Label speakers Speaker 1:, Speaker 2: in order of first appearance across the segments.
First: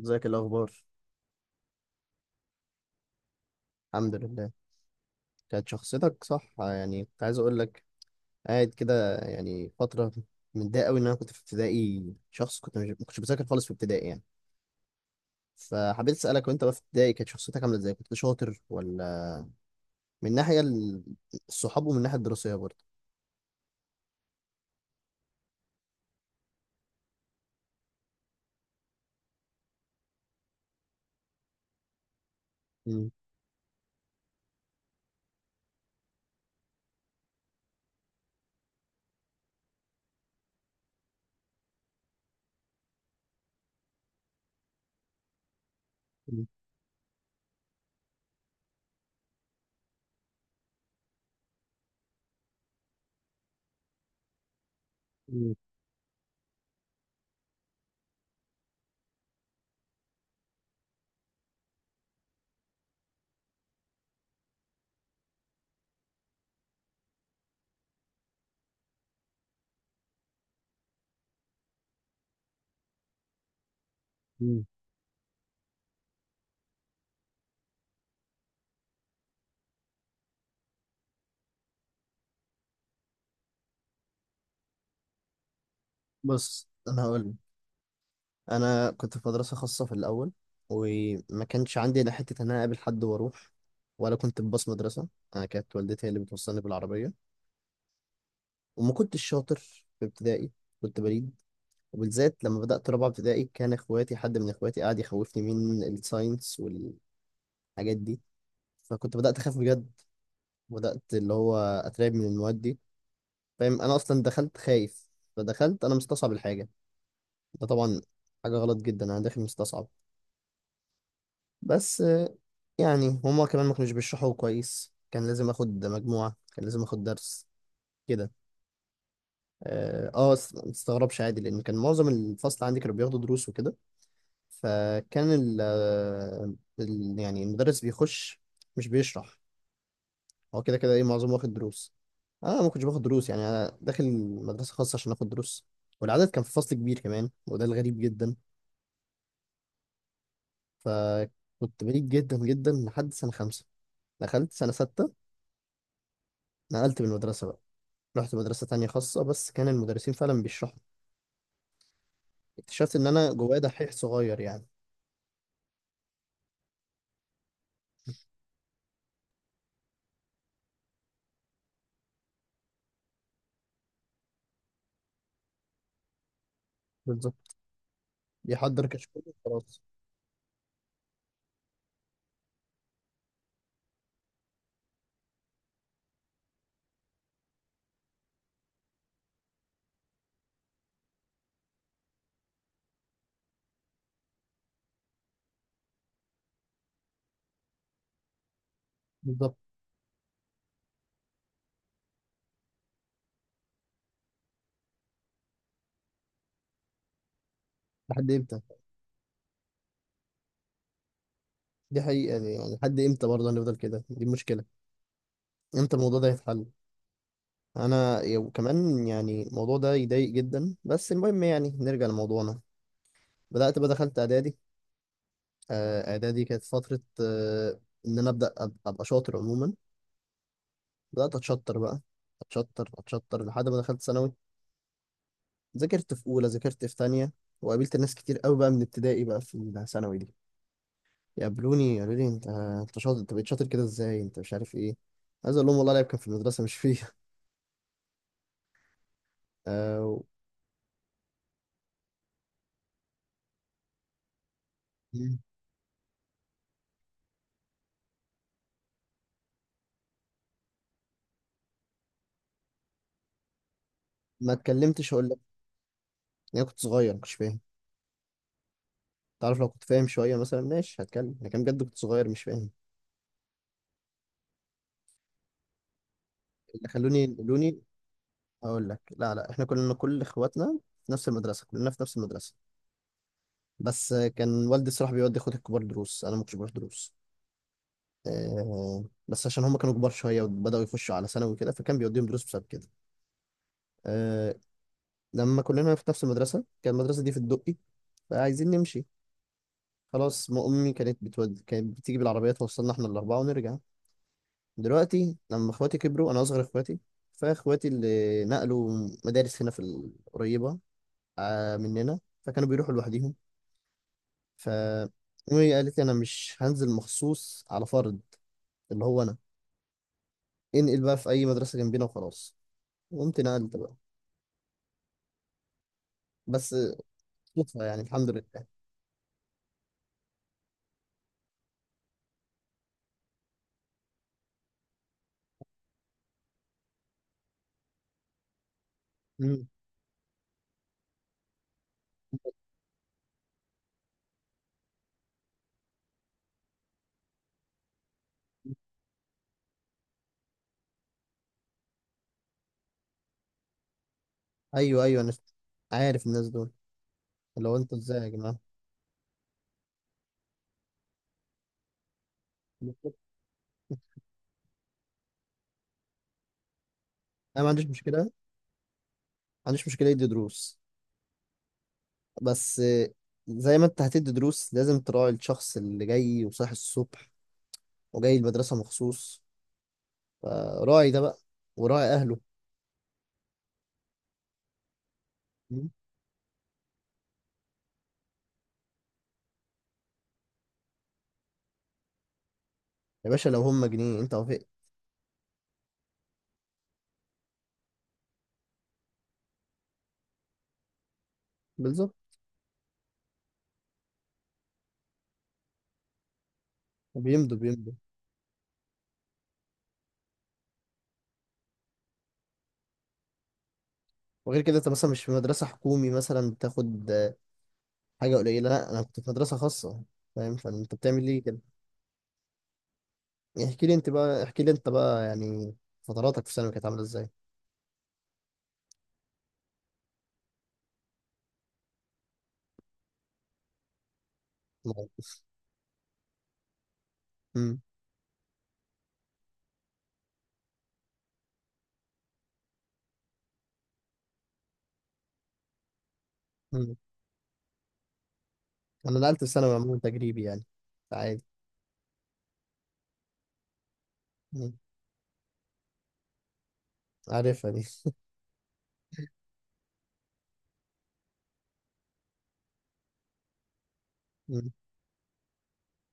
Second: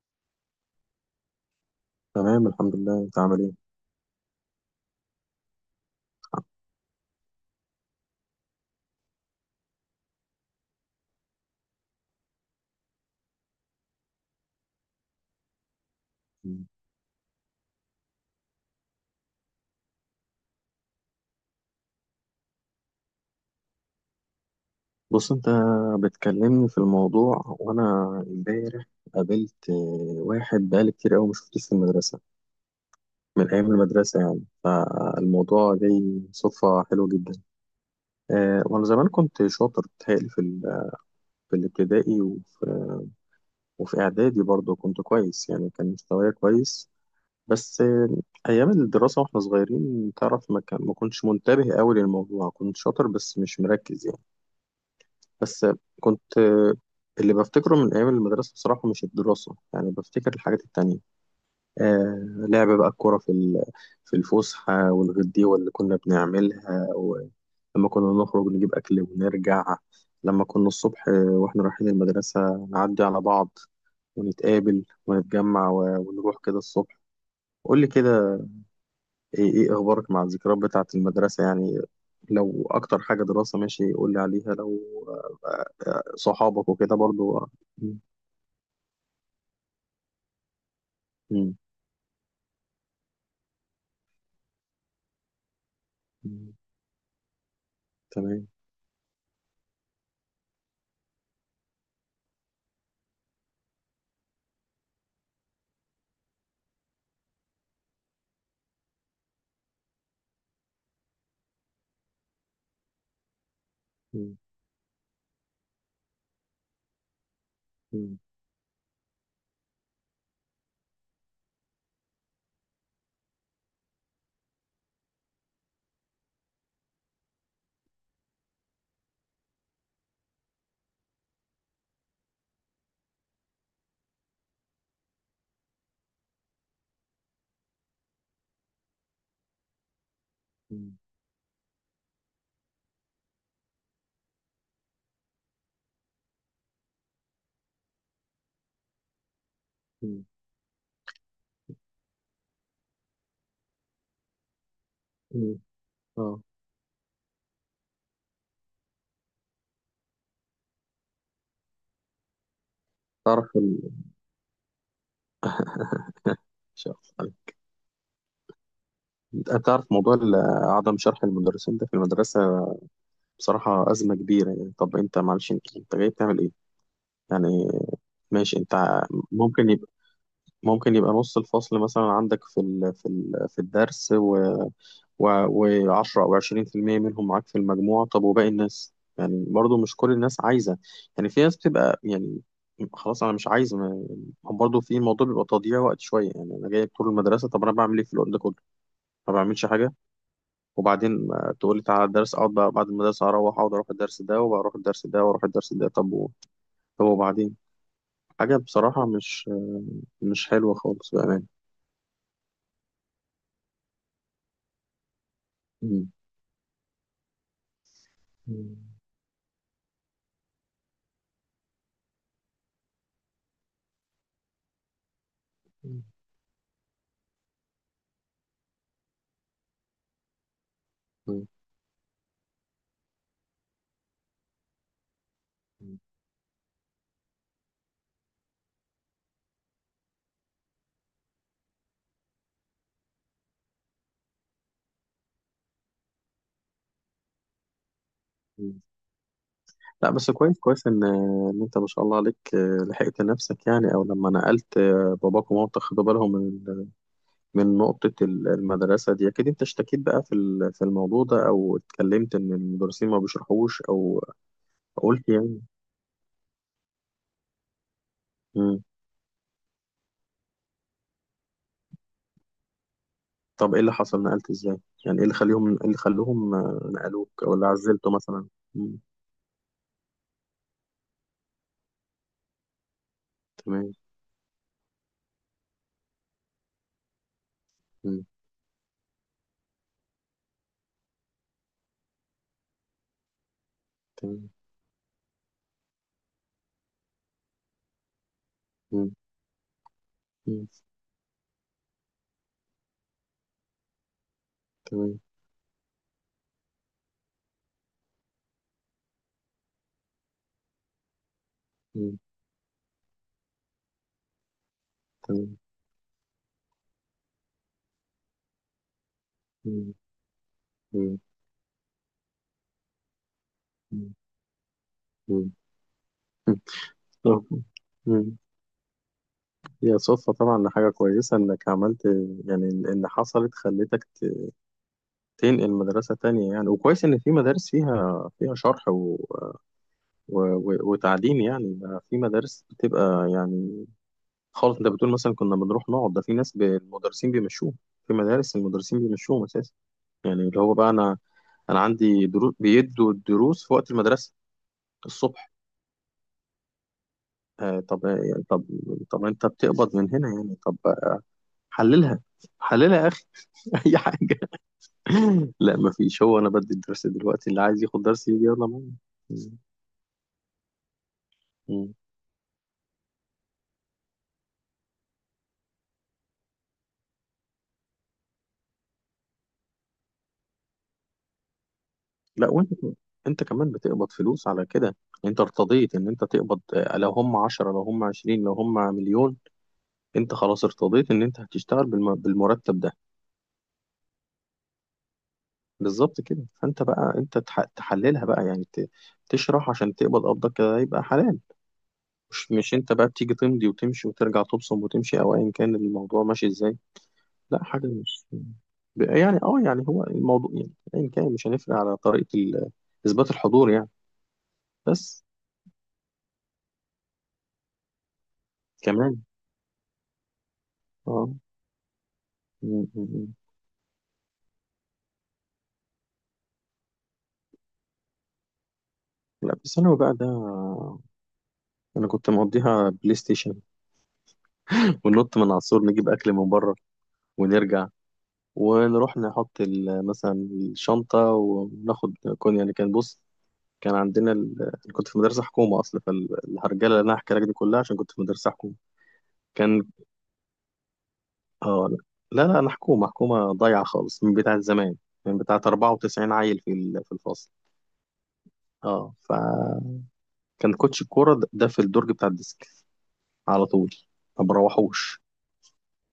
Speaker 1: ازيك الاخبار.
Speaker 2: تمام، الحمد لله. انت عامل ايه؟
Speaker 1: الحمد لله. كانت شخصيتك صح، يعني كنت عايز اقول لك، قاعد كده يعني فتره متضايق قوي ان انا كنت في ابتدائي، شخص كنت مش ما كنتش بذاكر خالص في ابتدائي يعني. فحبيت اسالك، وانت بقى في ابتدائي كانت شخصيتك عامله ازاي؟ كنت شاطر؟ ولا من ناحيه الصحاب، ومن الناحيه الدراسيه برضه؟
Speaker 2: بص، انت بتكلمني في الموضوع وانا امبارح قابلت واحد بقالي كتير قوي ما شفتوش في المدرسه،
Speaker 1: مم.
Speaker 2: من ايام المدرسه يعني. فالموضوع جاي صدفه حلوه جدا. وانا زمان كنت شاطر بتهيألي في في الابتدائي، وفي اعدادي برضه كنت كويس يعني، كان مستواي
Speaker 1: مم.
Speaker 2: كويس. بس ايام الدراسه واحنا صغيرين تعرف، ما كنتش منتبه قوي للموضوع، كنت شاطر بس مش مركز يعني.
Speaker 1: مم.
Speaker 2: بس كنت اللي بفتكره من أيام المدرسة بصراحة مش الدراسة يعني، بفتكر الحاجات التانية. آه، لعب بقى الكورة في في الفسحة، والغديوة اللي كنا بنعملها، ولما كنا نخرج نجيب أكل ونرجع. لما كنا الصبح وإحنا رايحين المدرسة نعدي على بعض
Speaker 1: مم.
Speaker 2: ونتقابل ونتجمع ونروح كده الصبح. قول لي كده، ايه ايه اخبارك مع الذكريات بتاعة المدرسة يعني؟ لو اكتر حاجة دراسة ماشي قول لي عليها، لو
Speaker 1: بص
Speaker 2: صحابك وكده
Speaker 1: انا هقول لك،
Speaker 2: برضو، آه. مم.
Speaker 1: انا كنت في مدرسه خاصه في الاول، وما
Speaker 2: مم.
Speaker 1: كانش عندي لا حته ان انا اقابل حد واروح، ولا كنت بباص مدرسه، انا كانت والدتي هي اللي
Speaker 2: مم.
Speaker 1: بتوصلني بالعربيه.
Speaker 2: تمام.
Speaker 1: وما كنتش شاطر في ابتدائي، كنت بليد. وبالذات لما بدأت رابعة ابتدائي كان حد من اخواتي قاعد يخوفني من الساينس والحاجات دي، فكنت بدأت اخاف بجد، بدأت اللي هو اترعب من المواد دي. فاهم؟ انا اصلا
Speaker 2: مم.
Speaker 1: دخلت خايف، فدخلت انا مستصعب الحاجة، ده طبعا
Speaker 2: مم.
Speaker 1: حاجة غلط جدا، انا داخل مستصعب. بس يعني هما كمان ما كانوش بيشرحوا كويس، كان لازم اخد مجموعة، كان لازم اخد درس كده. اه، ما تستغربش عادي، لان كان معظم الفصل عندي كانوا بياخدوا دروس وكده. فكان يعني المدرس بيخش مش بيشرح، هو كده كده
Speaker 2: مم.
Speaker 1: ايه معظمه واخد دروس. انا ما كنتش باخد دروس، يعني انا داخل مدرسه خاصه عشان اخد دروس، والعدد كان في فصل كبير كمان، وده الغريب جدا.
Speaker 2: مم.
Speaker 1: فكنت بعيد جدا جدا لحد سنه خمسة. دخلت سنه ستة
Speaker 2: مم. اه.
Speaker 1: نقلت من المدرسه بقى، رحت مدرسه تانية خاصه بس كان المدرسين فعلا بيشرحوا، اكتشفت ان انا
Speaker 2: تعرف
Speaker 1: جوايا دحيح صغير يعني.
Speaker 2: شخص. تعرف موضوع عدم شرح المدرسين ده في المدرسة بصراحة أزمة كبيرة يعني. طب أنت، معلش، أنت جاي بتعمل إيه؟
Speaker 1: بالظبط،
Speaker 2: يعني ماشي.
Speaker 1: بيحضر كشكول
Speaker 2: ممكن
Speaker 1: وخلاص.
Speaker 2: يبقى، ممكن يبقى نص الفصل مثلا عندك في في الدرس، و10 او 20% منهم معاك في المجموع. طب وباقي الناس؟ يعني برضو مش كل الناس عايزة، يعني في ناس بتبقى يعني خلاص انا مش عايز. ما، هو برضه في الموضوع بيبقى تضييع وقت شويه، يعني انا جايب طول المدرسه، طب انا بعمل ايه في الوقت ده كله؟ ما
Speaker 1: بالظبط.
Speaker 2: بعملش حاجه. وبعدين تقول لي تعالى الدرس، اقعد بقى بعد المدرسه اروح اقعد، اروح الدرس ده وبروح الدرس ده واروح الدرس ده. طب طب وبعدين،
Speaker 1: لحد
Speaker 2: حاجه
Speaker 1: امتى؟
Speaker 2: بصراحه مش حلوه خالص بامانه.
Speaker 1: دي حقيقة دي، يعني لحد امتى برضه هنفضل كده؟ دي المشكلة، امتى
Speaker 2: مم.
Speaker 1: الموضوع ده هيتحل؟ انا
Speaker 2: مم.
Speaker 1: كمان يعني الموضوع ده يضايق جدا، بس المهم يعني نرجع لموضوعنا. بدأت بقى دخلت اعدادي، اعدادي كانت فترة ان انا ابقى شاطر عموما. بدأت اتشطر بقى، اتشطر اتشطر لحد ما دخلت ثانوي، ذاكرت في اولى، ذاكرت في تانية. وقابلت ناس كتير قوي بقى من ابتدائي بقى في الثانوي دي يقابلوني يقولوا لي انت شاطر، انت بقيت شاطر كده ازاي، انت مش عارف ايه. عايز اقول لهم والله العيب كان في المدرسة مش فيه.
Speaker 2: مم. لا بس كويس كويس ان انت ما شاء الله عليك، لحقت نفسك يعني، او لما نقلت،
Speaker 1: مم.
Speaker 2: باباك ومامتك خدوا بالهم من من نقطة المدرسة دي. اكيد انت اشتكيت بقى في في الموضوع ده، او اتكلمت ان المدرسين ما بيشرحوش، او
Speaker 1: ما اتكلمتش اقول
Speaker 2: قلت
Speaker 1: لك،
Speaker 2: يعني.
Speaker 1: انا كنت صغير مش فاهم.
Speaker 2: مم.
Speaker 1: تعرف لو كنت فاهم شويه مثلا ماشي هتكلم، لكن بجد كنت صغير مش فاهم.
Speaker 2: طب ايه اللي حصل نقلت ازاي؟ يعني ايه اللي خليهم، ايه اللي خلوهم
Speaker 1: اللي خلوني
Speaker 2: نقلوك او اللي
Speaker 1: ينقلوني
Speaker 2: عزلته مثلا؟
Speaker 1: اقول
Speaker 2: مم.
Speaker 1: لك، لا احنا كلنا، كل اخواتنا في نفس المدرسه، كلنا في نفس المدرسه.
Speaker 2: تمام.
Speaker 1: بس كان والدي الصراحه بيودي اخواتي الكبار دروس، انا ما كنتش بروح دروس.
Speaker 2: مم.
Speaker 1: أه، بس عشان هم كانوا كبار شويه وبداوا يخشوا على ثانوي وكده، فكان بيوديهم دروس بسبب كده.
Speaker 2: تمام.
Speaker 1: أه. لما كلنا في نفس المدرسه، كان المدرسه دي في الدقي، فعايزين نمشي
Speaker 2: مم.
Speaker 1: خلاص. ما
Speaker 2: مم.
Speaker 1: امي كانت بتود... كانت بتيجي بالعربيه توصلنا احنا الاربعه ونرجع.
Speaker 2: تمام.
Speaker 1: دلوقتي لما اخواتي كبروا، انا اصغر اخواتي، فاخواتي اللي نقلوا مدارس هنا في القريبه مننا،
Speaker 2: مم.
Speaker 1: فكانوا بيروحوا لوحديهم. ف
Speaker 2: تمام.
Speaker 1: امي قالت لي انا مش هنزل مخصوص على فرد، اللي هو انا،
Speaker 2: مم.
Speaker 1: انقل بقى
Speaker 2: مم.
Speaker 1: في اي مدرسه جنبنا وخلاص. قمت نقلت بقى،
Speaker 2: مم.
Speaker 1: بس
Speaker 2: مم.
Speaker 1: صدفه يعني، الحمد
Speaker 2: مم.
Speaker 1: لله.
Speaker 2: هي صدفة طبعا، حاجة كويسة إنك عملت، يعني اللي حصلت خلتك تنقل مدرسة تانية يعني. وكويس إن في مدارس فيها، فيها شرح
Speaker 1: مم.
Speaker 2: وتعليم يعني. ده في مدارس بتبقى يعني خالص. أنت بتقول مثلا كنا بنروح نقعد، ده في ناس المدرسين بيمشوهم. في مدارس المدرسين بيمشوهم أساسا، يعني اللي هو بقى أنا، أنا عندي دروس بيدوا الدروس في وقت المدرسة
Speaker 1: ايوه ايوه، انا
Speaker 2: الصبح.
Speaker 1: عارف الناس دول، اللي هو
Speaker 2: آه
Speaker 1: انتوا
Speaker 2: طب
Speaker 1: ازاي يا
Speaker 2: يعني،
Speaker 1: جماعه.
Speaker 2: طب أنت بتقبض من هنا يعني. طب حللها،
Speaker 1: انا
Speaker 2: حللها يا أخي. أي حاجة. لا ما فيش، هو انا بدي الدرس دلوقتي، اللي
Speaker 1: ما
Speaker 2: عايز
Speaker 1: عنديش
Speaker 2: ياخد
Speaker 1: مشكله،
Speaker 2: درس
Speaker 1: ما
Speaker 2: يجي يلا معايا. مم.
Speaker 1: عنديش مشكله يدي دروس،
Speaker 2: مم.
Speaker 1: بس زي ما انت هتدي دروس لازم تراعي الشخص اللي جاي وصاحي الصبح وجاي المدرسة مخصوص، فراعي ده بقى، وراعي أهله.
Speaker 2: لا وانت انت كمان بتقبض فلوس على كده. انت
Speaker 1: مم.
Speaker 2: ارتضيت ان انت تقبض، لو هم 10 لو هم 20 لو هم مليون، انت خلاص ارتضيت ان انت هتشتغل بالمرتب ده.
Speaker 1: يا باشا لو هم جنيه انت وافقت.
Speaker 2: بالظبط كده. فانت بقى انت تحللها بقى، يعني تشرح عشان تقبض. قبضك كده يبقى حلال.
Speaker 1: بالظبط.
Speaker 2: مش انت بقى بتيجي تمضي وتمشي وترجع تبصم وتمشي، او ايا كان الموضوع ماشي ازاي؟
Speaker 1: بيمضوا
Speaker 2: لا حاجة
Speaker 1: بيمضوا.
Speaker 2: مش، يعني اه يعني هو الموضوع يعني ايا كان، مش هنفرق على طريقة اثبات الحضور يعني.
Speaker 1: وغير كده انت مثلا
Speaker 2: بس
Speaker 1: مش في مدرسة حكومي مثلا بتاخد حاجة قليلة، لا انا
Speaker 2: كمان.
Speaker 1: كنت في مدرسة خاصة، فاهم؟ فانت بتعمل
Speaker 2: اه.
Speaker 1: ليه كده؟
Speaker 2: م- م- م.
Speaker 1: يعني احكي لي انت بقى، احكي لي انت بقى، يعني فتراتك في ثانوي كانت عاملة ازاي؟
Speaker 2: لا في ثانوي بقى ده، انا كنت مقضيها بلاي ستيشن. وننط من على السور نجيب اكل من بره
Speaker 1: مم.
Speaker 2: ونرجع. ونروح نحط مثلا الشنطة وناخد كون، يعني. كان بص، كان عندنا كنت في مدرسة حكومة أصلا، فالهرجلة
Speaker 1: مم.
Speaker 2: اللي أنا هحكي لك دي كلها عشان كنت في مدرسة حكومة.
Speaker 1: انا نقلت في ثانوي
Speaker 2: كان
Speaker 1: عموما تجريبي يعني، عادي.
Speaker 2: اه. لا لا لا، حكومة حكومة ضايعة خالص من بتاعة
Speaker 1: مم.
Speaker 2: زمان، من بتاعة 94 عيل في في الفصل.
Speaker 1: عارفها
Speaker 2: اه فكان كوتش الكورة ده في الدرج بتاع الديسك على طول، ما
Speaker 1: دي.
Speaker 2: بروحوش.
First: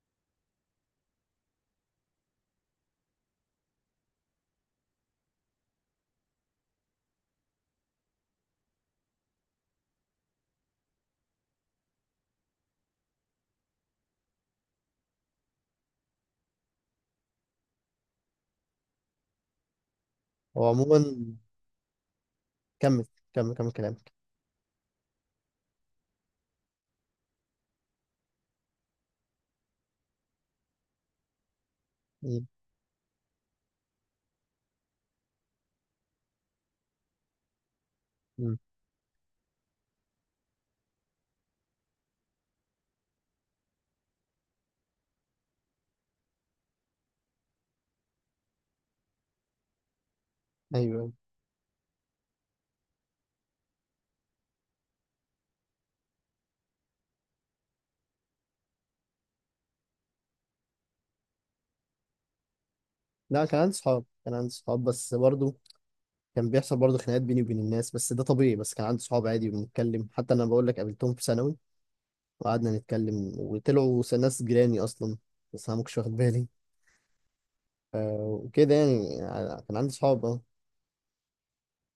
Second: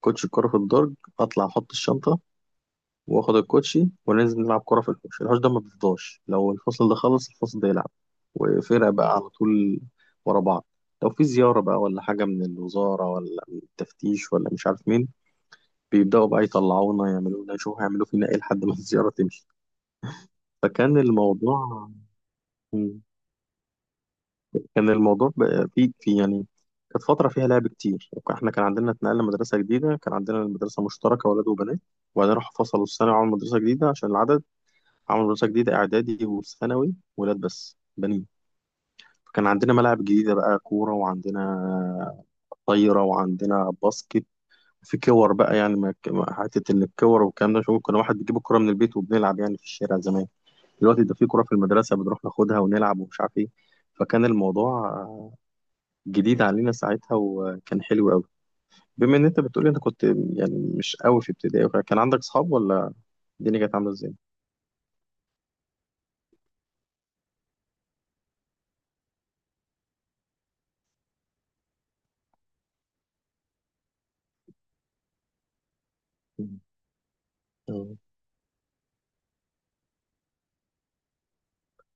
Speaker 2: كوتش الكورة في الدرج، اطلع احط الشنطة واخد الكوتشي وننزل نلعب كورة في الحوش. الحوش ده ما بيفضاش، لو الفصل ده خلص الفصل ده يلعب، وفرق بقى على طول ورا بعض. لو في زيارة بقى ولا حاجة من الوزارة ولا من التفتيش ولا مش عارف مين، بيبدأوا بقى يطلعونا يعملونا يشوفوا هيعملوا فينا ايه لحد ما الزيارة تمشي.
Speaker 1: هو
Speaker 2: فكان
Speaker 1: عموما،
Speaker 2: الموضوع. مم.
Speaker 1: كمل كمل كلامك.
Speaker 2: كان الموضوع بقى في يعني كانت فترة فيها لعب كتير. احنا كان عندنا اتنقلنا مدرسة جديدة، كان عندنا المدرسة مشتركة ولاد وبنات، وبعدين
Speaker 1: مم.
Speaker 2: راحوا فصلوا الثانوي وعملوا مدرسة جديدة عشان العدد. عملوا مدرسة جديدة إعدادي وثانوي ولاد بس، بنين.
Speaker 1: مم.
Speaker 2: فكان عندنا ملاعب جديدة بقى، كورة وعندنا طايرة وعندنا باسكت. في كور بقى يعني، حتة إن الكور والكلام ده، شوف كنا واحد بيجيب الكورة من البيت وبنلعب يعني في الشارع زمان.
Speaker 1: ايوه،
Speaker 2: دلوقتي
Speaker 1: أيوة.
Speaker 2: ده في كرة في المدرسة بنروح ناخدها ونلعب ومش عارف ايه. فكان الموضوع جديد علينا ساعتها وكان حلو قوي. بما ان انت بتقولي انت كنت يعني مش قوي في ابتدائي وكده، كان عندك صحاب ولا
Speaker 1: لا كان
Speaker 2: الدنيا
Speaker 1: عندي
Speaker 2: كانت عاملة
Speaker 1: صحاب،
Speaker 2: ازاي؟
Speaker 1: كان عندي صحاب، بس برضه كان بيحصل برضه خناقات بيني وبين الناس، بس ده طبيعي. بس كان عندي صحاب عادي وبنتكلم، حتى انا بقول لك قابلتهم في ثانوي وقعدنا نتكلم وطلعوا ناس جيراني اصلا، بس انا ما كنتش واخد بالي.
Speaker 2: مم. آه،
Speaker 1: ف- وكده يعني، كان عندي صحاب اه.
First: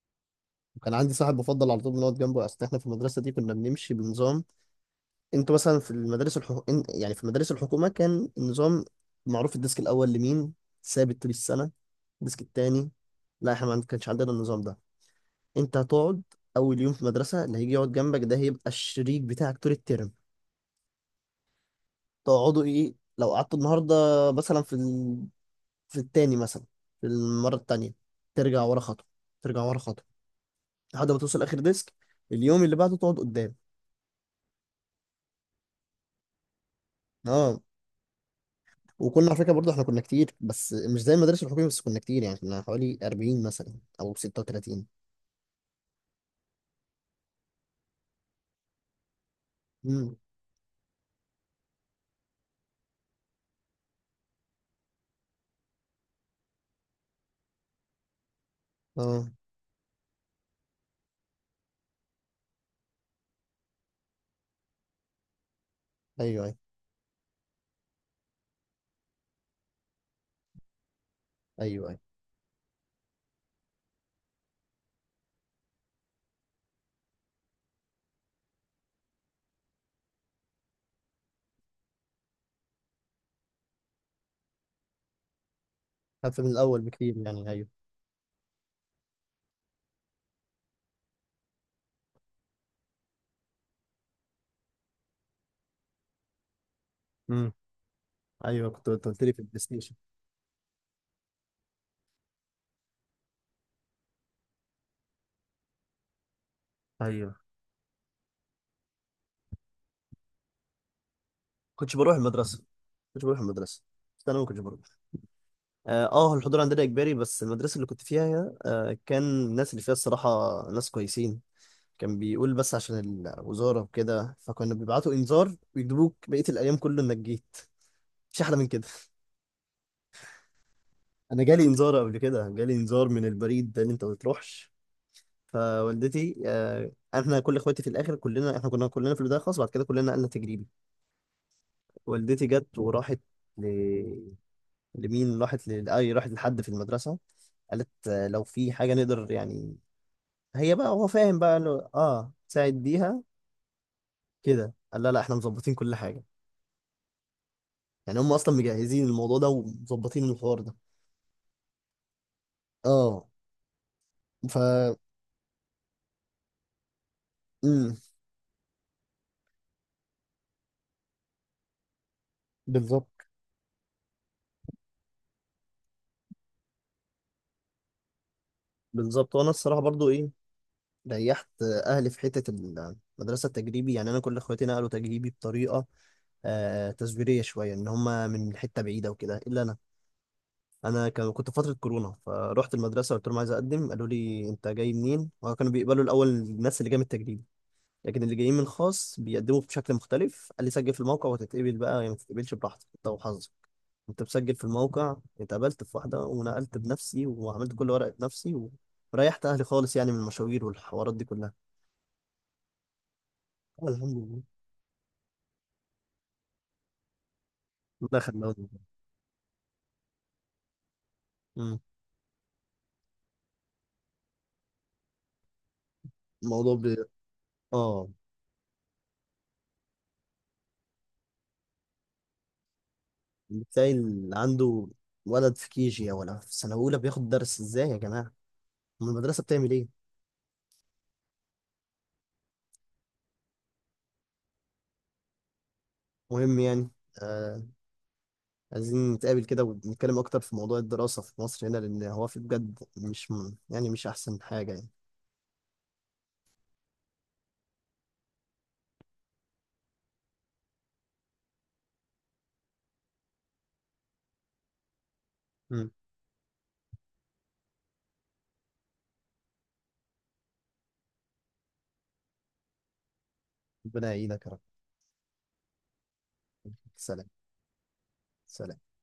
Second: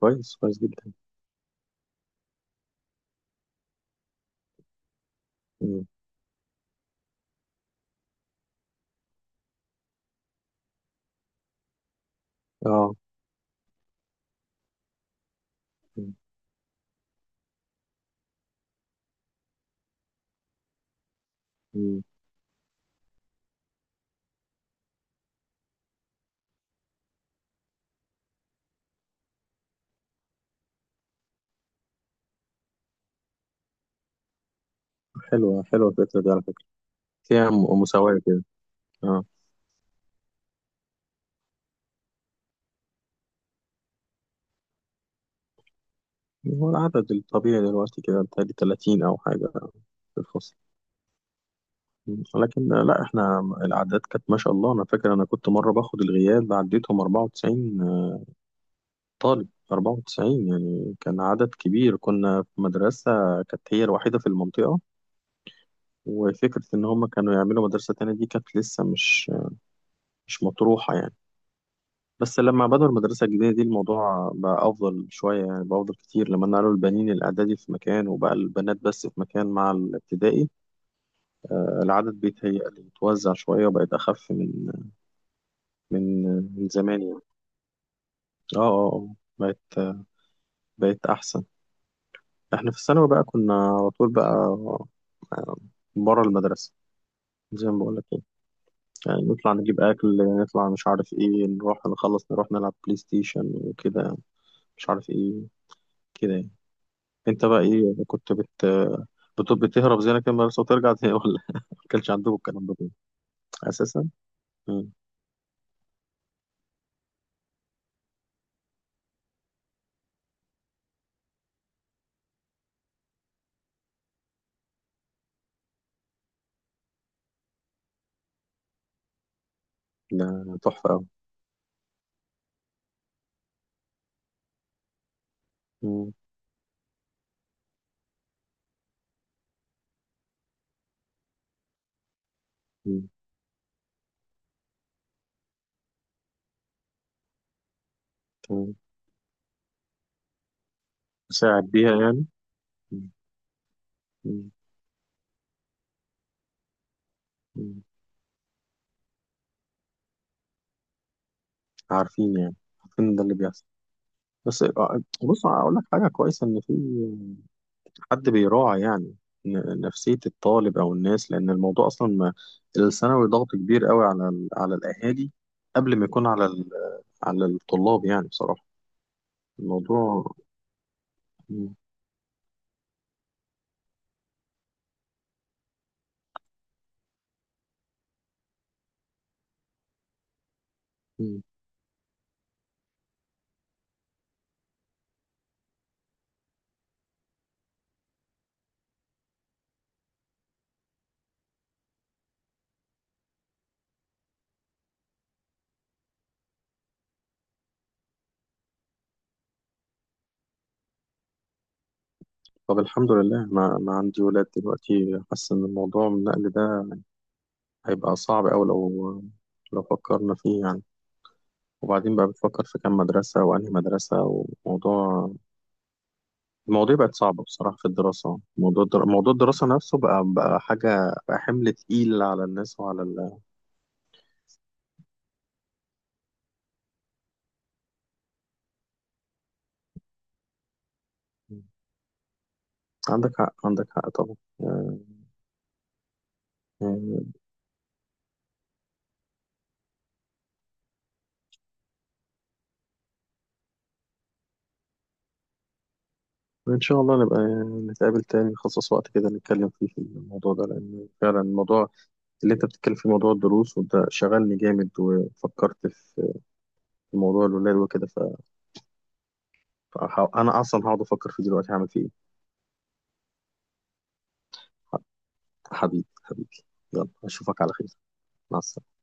Speaker 2: كويس كويس جدا.
Speaker 1: وكان عندي صاحب بفضل على طول بنقعد جنبه. اصل احنا في المدرسه دي كنا بنمشي بنظام. انتوا مثلا
Speaker 2: مم.
Speaker 1: في إن- يعني في مدارس الحكومه كان النظام معروف، الديسك الاول لمين، ثابت طول السنه، الديسك التاني.
Speaker 2: اه.
Speaker 1: لا احنا ما كانش عندنا النظام ده، انت
Speaker 2: مم.
Speaker 1: هتقعد اول يوم في المدرسه، اللي هيجي يقعد جنبك ده هيبقى الشريك بتاعك طول الترم.
Speaker 2: مم.
Speaker 1: تقعدوا ايه لو قعدتوا النهارده مثلا في في التاني مثلا، في المره التانيه ترجع ورا خطوه، ترجع ورا خطوه لحد ما توصل اخر ديسك، اليوم اللي بعده تقعد قدام.
Speaker 2: حلوة حلوة الفكرة دي على فكرة، فيها
Speaker 1: اه.
Speaker 2: مساواة كده. اه.
Speaker 1: وكنا على فكره برضه احنا كنا كتير، بس مش زي المدارس الحكوميه، بس كنا كتير يعني، كنا حوالي 40 مثلا او 36.
Speaker 2: هو العدد الطبيعي دلوقتي كده بتهيألي 30 أو حاجة
Speaker 1: امم.
Speaker 2: في الفصل. مم. لكن لا احنا الأعداد كانت ما شاء الله، أنا فاكر أنا كنت مرة باخد الغياب عديتهم 94.
Speaker 1: اه.
Speaker 2: طالب 94 يعني، كان عدد كبير، كنا في مدرسة كانت هي الوحيدة في المنطقة.
Speaker 1: ايوه ايوه.
Speaker 2: وفكرة إن هم كانوا يعملوا مدرسة تانية دي كانت لسه مش مطروحة يعني.
Speaker 1: ايوه ايوه.
Speaker 2: بس لما بدأوا المدرسة الجديدة دي الموضوع بقى أفضل شوية، يعني بقى أفضل كتير لما نقلوا البنين الإعدادي في مكان وبقى البنات بس في مكان مع الابتدائي. العدد بيتهيألي اتوزع شوية، وبقت أخف من
Speaker 1: خف من
Speaker 2: من
Speaker 1: الاول
Speaker 2: زمان
Speaker 1: بكتير،
Speaker 2: يعني.
Speaker 1: يعني ايوه.
Speaker 2: اه اه. آه. بقت أحسن. احنا في الثانوي بقى كنا على طول بقى آه، بره المدرسة،
Speaker 1: مم.
Speaker 2: زي ما بقول لك كده.
Speaker 1: ايوه كنت انت
Speaker 2: يعني
Speaker 1: قلت لي في
Speaker 2: نطلع
Speaker 1: البلاي
Speaker 2: نجيب
Speaker 1: ستيشن.
Speaker 2: أكل، نطلع مش عارف إيه، نروح نخلص نروح نلعب بلاي ستيشن وكده، مش عارف إيه كده يعني.
Speaker 1: ايوه،
Speaker 2: أنت بقى إيه كنت بتهرب زي أنا كده من المدرسة وترجع تاني، ولا ما
Speaker 1: كنتش
Speaker 2: كانش
Speaker 1: بروح
Speaker 2: عندكم
Speaker 1: المدرسه
Speaker 2: الكلام ده
Speaker 1: كنتش بروح المدرسه
Speaker 2: أساسا؟
Speaker 1: بس انا ما كنتش بروح،
Speaker 2: مم.
Speaker 1: اه، الحضور عندنا اجباري، بس المدرسه اللي كنت فيها آه كان الناس اللي فيها الصراحه ناس كويسين، كان بيقول بس عشان الوزاره وكده، فكنا بيبعتوا انذار ويجيبوك بقيه الايام كله انك جيت. مش احلى من كده؟
Speaker 2: لا تحفة أوي.
Speaker 1: انا جالي انذار قبل كده، جالي انذار من البريد ده ان انت ما تروحش.
Speaker 2: مم.
Speaker 1: فوالدتي آه، احنا كل اخواتي في الاخر كلنا، احنا كنا كلنا في البدايه خالص، بعد كده كلنا نقلنا تجريبي. والدتي جت
Speaker 2: مم.
Speaker 1: وراحت، أي راحت لحد في المدرسة، قالت لو في
Speaker 2: مم.
Speaker 1: حاجة نقدر يعني، هي بقى هو فاهم بقى قال
Speaker 2: ساعد
Speaker 1: له
Speaker 2: بيها يعني.
Speaker 1: اه ساعد
Speaker 2: مم.
Speaker 1: بيها.
Speaker 2: مم.
Speaker 1: كده قال لا احنا مظبطين كل حاجة.
Speaker 2: مم.
Speaker 1: يعني هم أصلا مجهزين الموضوع ده ومظبطين الحوار ده.
Speaker 2: عارفين يعني، عارفين ده
Speaker 1: اه.
Speaker 2: اللي بيحصل.
Speaker 1: ف
Speaker 2: بس بص أقول لك حاجة كويسة إن في
Speaker 1: امم.
Speaker 2: حد بيراعي يعني نفسية الطالب أو الناس، لأن الموضوع أصلا ما.
Speaker 1: بالظبط.
Speaker 2: الثانوي ضغط كبير قوي على على الأهالي قبل ما يكون على على الطلاب يعني بصراحة.
Speaker 1: بالظبط. وأنا الصراحة برضو إيه،
Speaker 2: الموضوع
Speaker 1: ريحت
Speaker 2: م-
Speaker 1: أهلي في حتة المدرسة التجريبي يعني. أنا كل إخواتي نقلوا تجريبي بطريقة آه تزويرية شوية، إن هم من حتة بعيدة وكده، إلا أنا، انا
Speaker 2: م.
Speaker 1: كنت في فتره كورونا فروحت المدرسه قلت لهم عايز اقدم، قالوا لي انت جاي منين؟ وكانوا بيقبلوا الاول الناس اللي جايه من التجريبي، لكن اللي جايين من الخاص بيقدموا بشكل مختلف. قال لي سجل في الموقع وتتقبل بقى يا ما تتقبلش براحتك، انت وحظك. كنت مسجل في الموقع، اتقبلت في واحده ونقلت بنفسي وعملت كل ورقه بنفسي وريحت اهلي خالص يعني من المشاوير والحوارات دي كلها.
Speaker 2: طب الحمد لله ما
Speaker 1: الحمد
Speaker 2: عندي
Speaker 1: لله،
Speaker 2: ولاد دلوقتي، حاسس إن الموضوع النقل ده هيبقى
Speaker 1: ده
Speaker 2: صعب أوي
Speaker 1: خلاهم.
Speaker 2: لو، لو فكرنا فيه يعني.
Speaker 1: مم.
Speaker 2: وبعدين بقى بتفكر في كام مدرسة وأنهي مدرسة، وموضوع،
Speaker 1: الموضوع ب...
Speaker 2: المواضيع بقت صعبة بصراحة في
Speaker 1: اه،
Speaker 2: الدراسة. موضوع موضوع الدراسة نفسه بقى، بقى حاجة، بقى حمل تقيل على الناس وعلى
Speaker 1: بتلاقي اللي عنده ولد في كيجي ولا في سنه اولى بياخد درس، ازاي يا جماعه؟ أم المدرسة بتعمل إيه؟
Speaker 2: عندك حق عندك حق طبعا.
Speaker 1: مهم يعني.
Speaker 2: آه،
Speaker 1: آه. عايزين نتقابل كده ونتكلم أكتر في موضوع الدراسة في مصر هنا، لأن هو في بجد مش م- يعني مش أحسن حاجة يعني.
Speaker 2: إن شاء الله نبقى نتقابل تاني، نخصص وقت كده نتكلم فيه في الموضوع ده، لأن فعلا الموضوع اللي أنت بتتكلم فيه، موضوع الدروس، وده شغلني جامد وفكرت
Speaker 1: أمم.
Speaker 2: في، في موضوع الولاد وكده. أنا أصلا هقعد أفكر فيه دلوقتي هعمل فيه إيه.
Speaker 1: ربنا يعينك يا رب.
Speaker 2: حبيبي حبيبي، يلا
Speaker 1: سلام.
Speaker 2: أشوفك على خير. مع
Speaker 1: سلام.
Speaker 2: السلامة.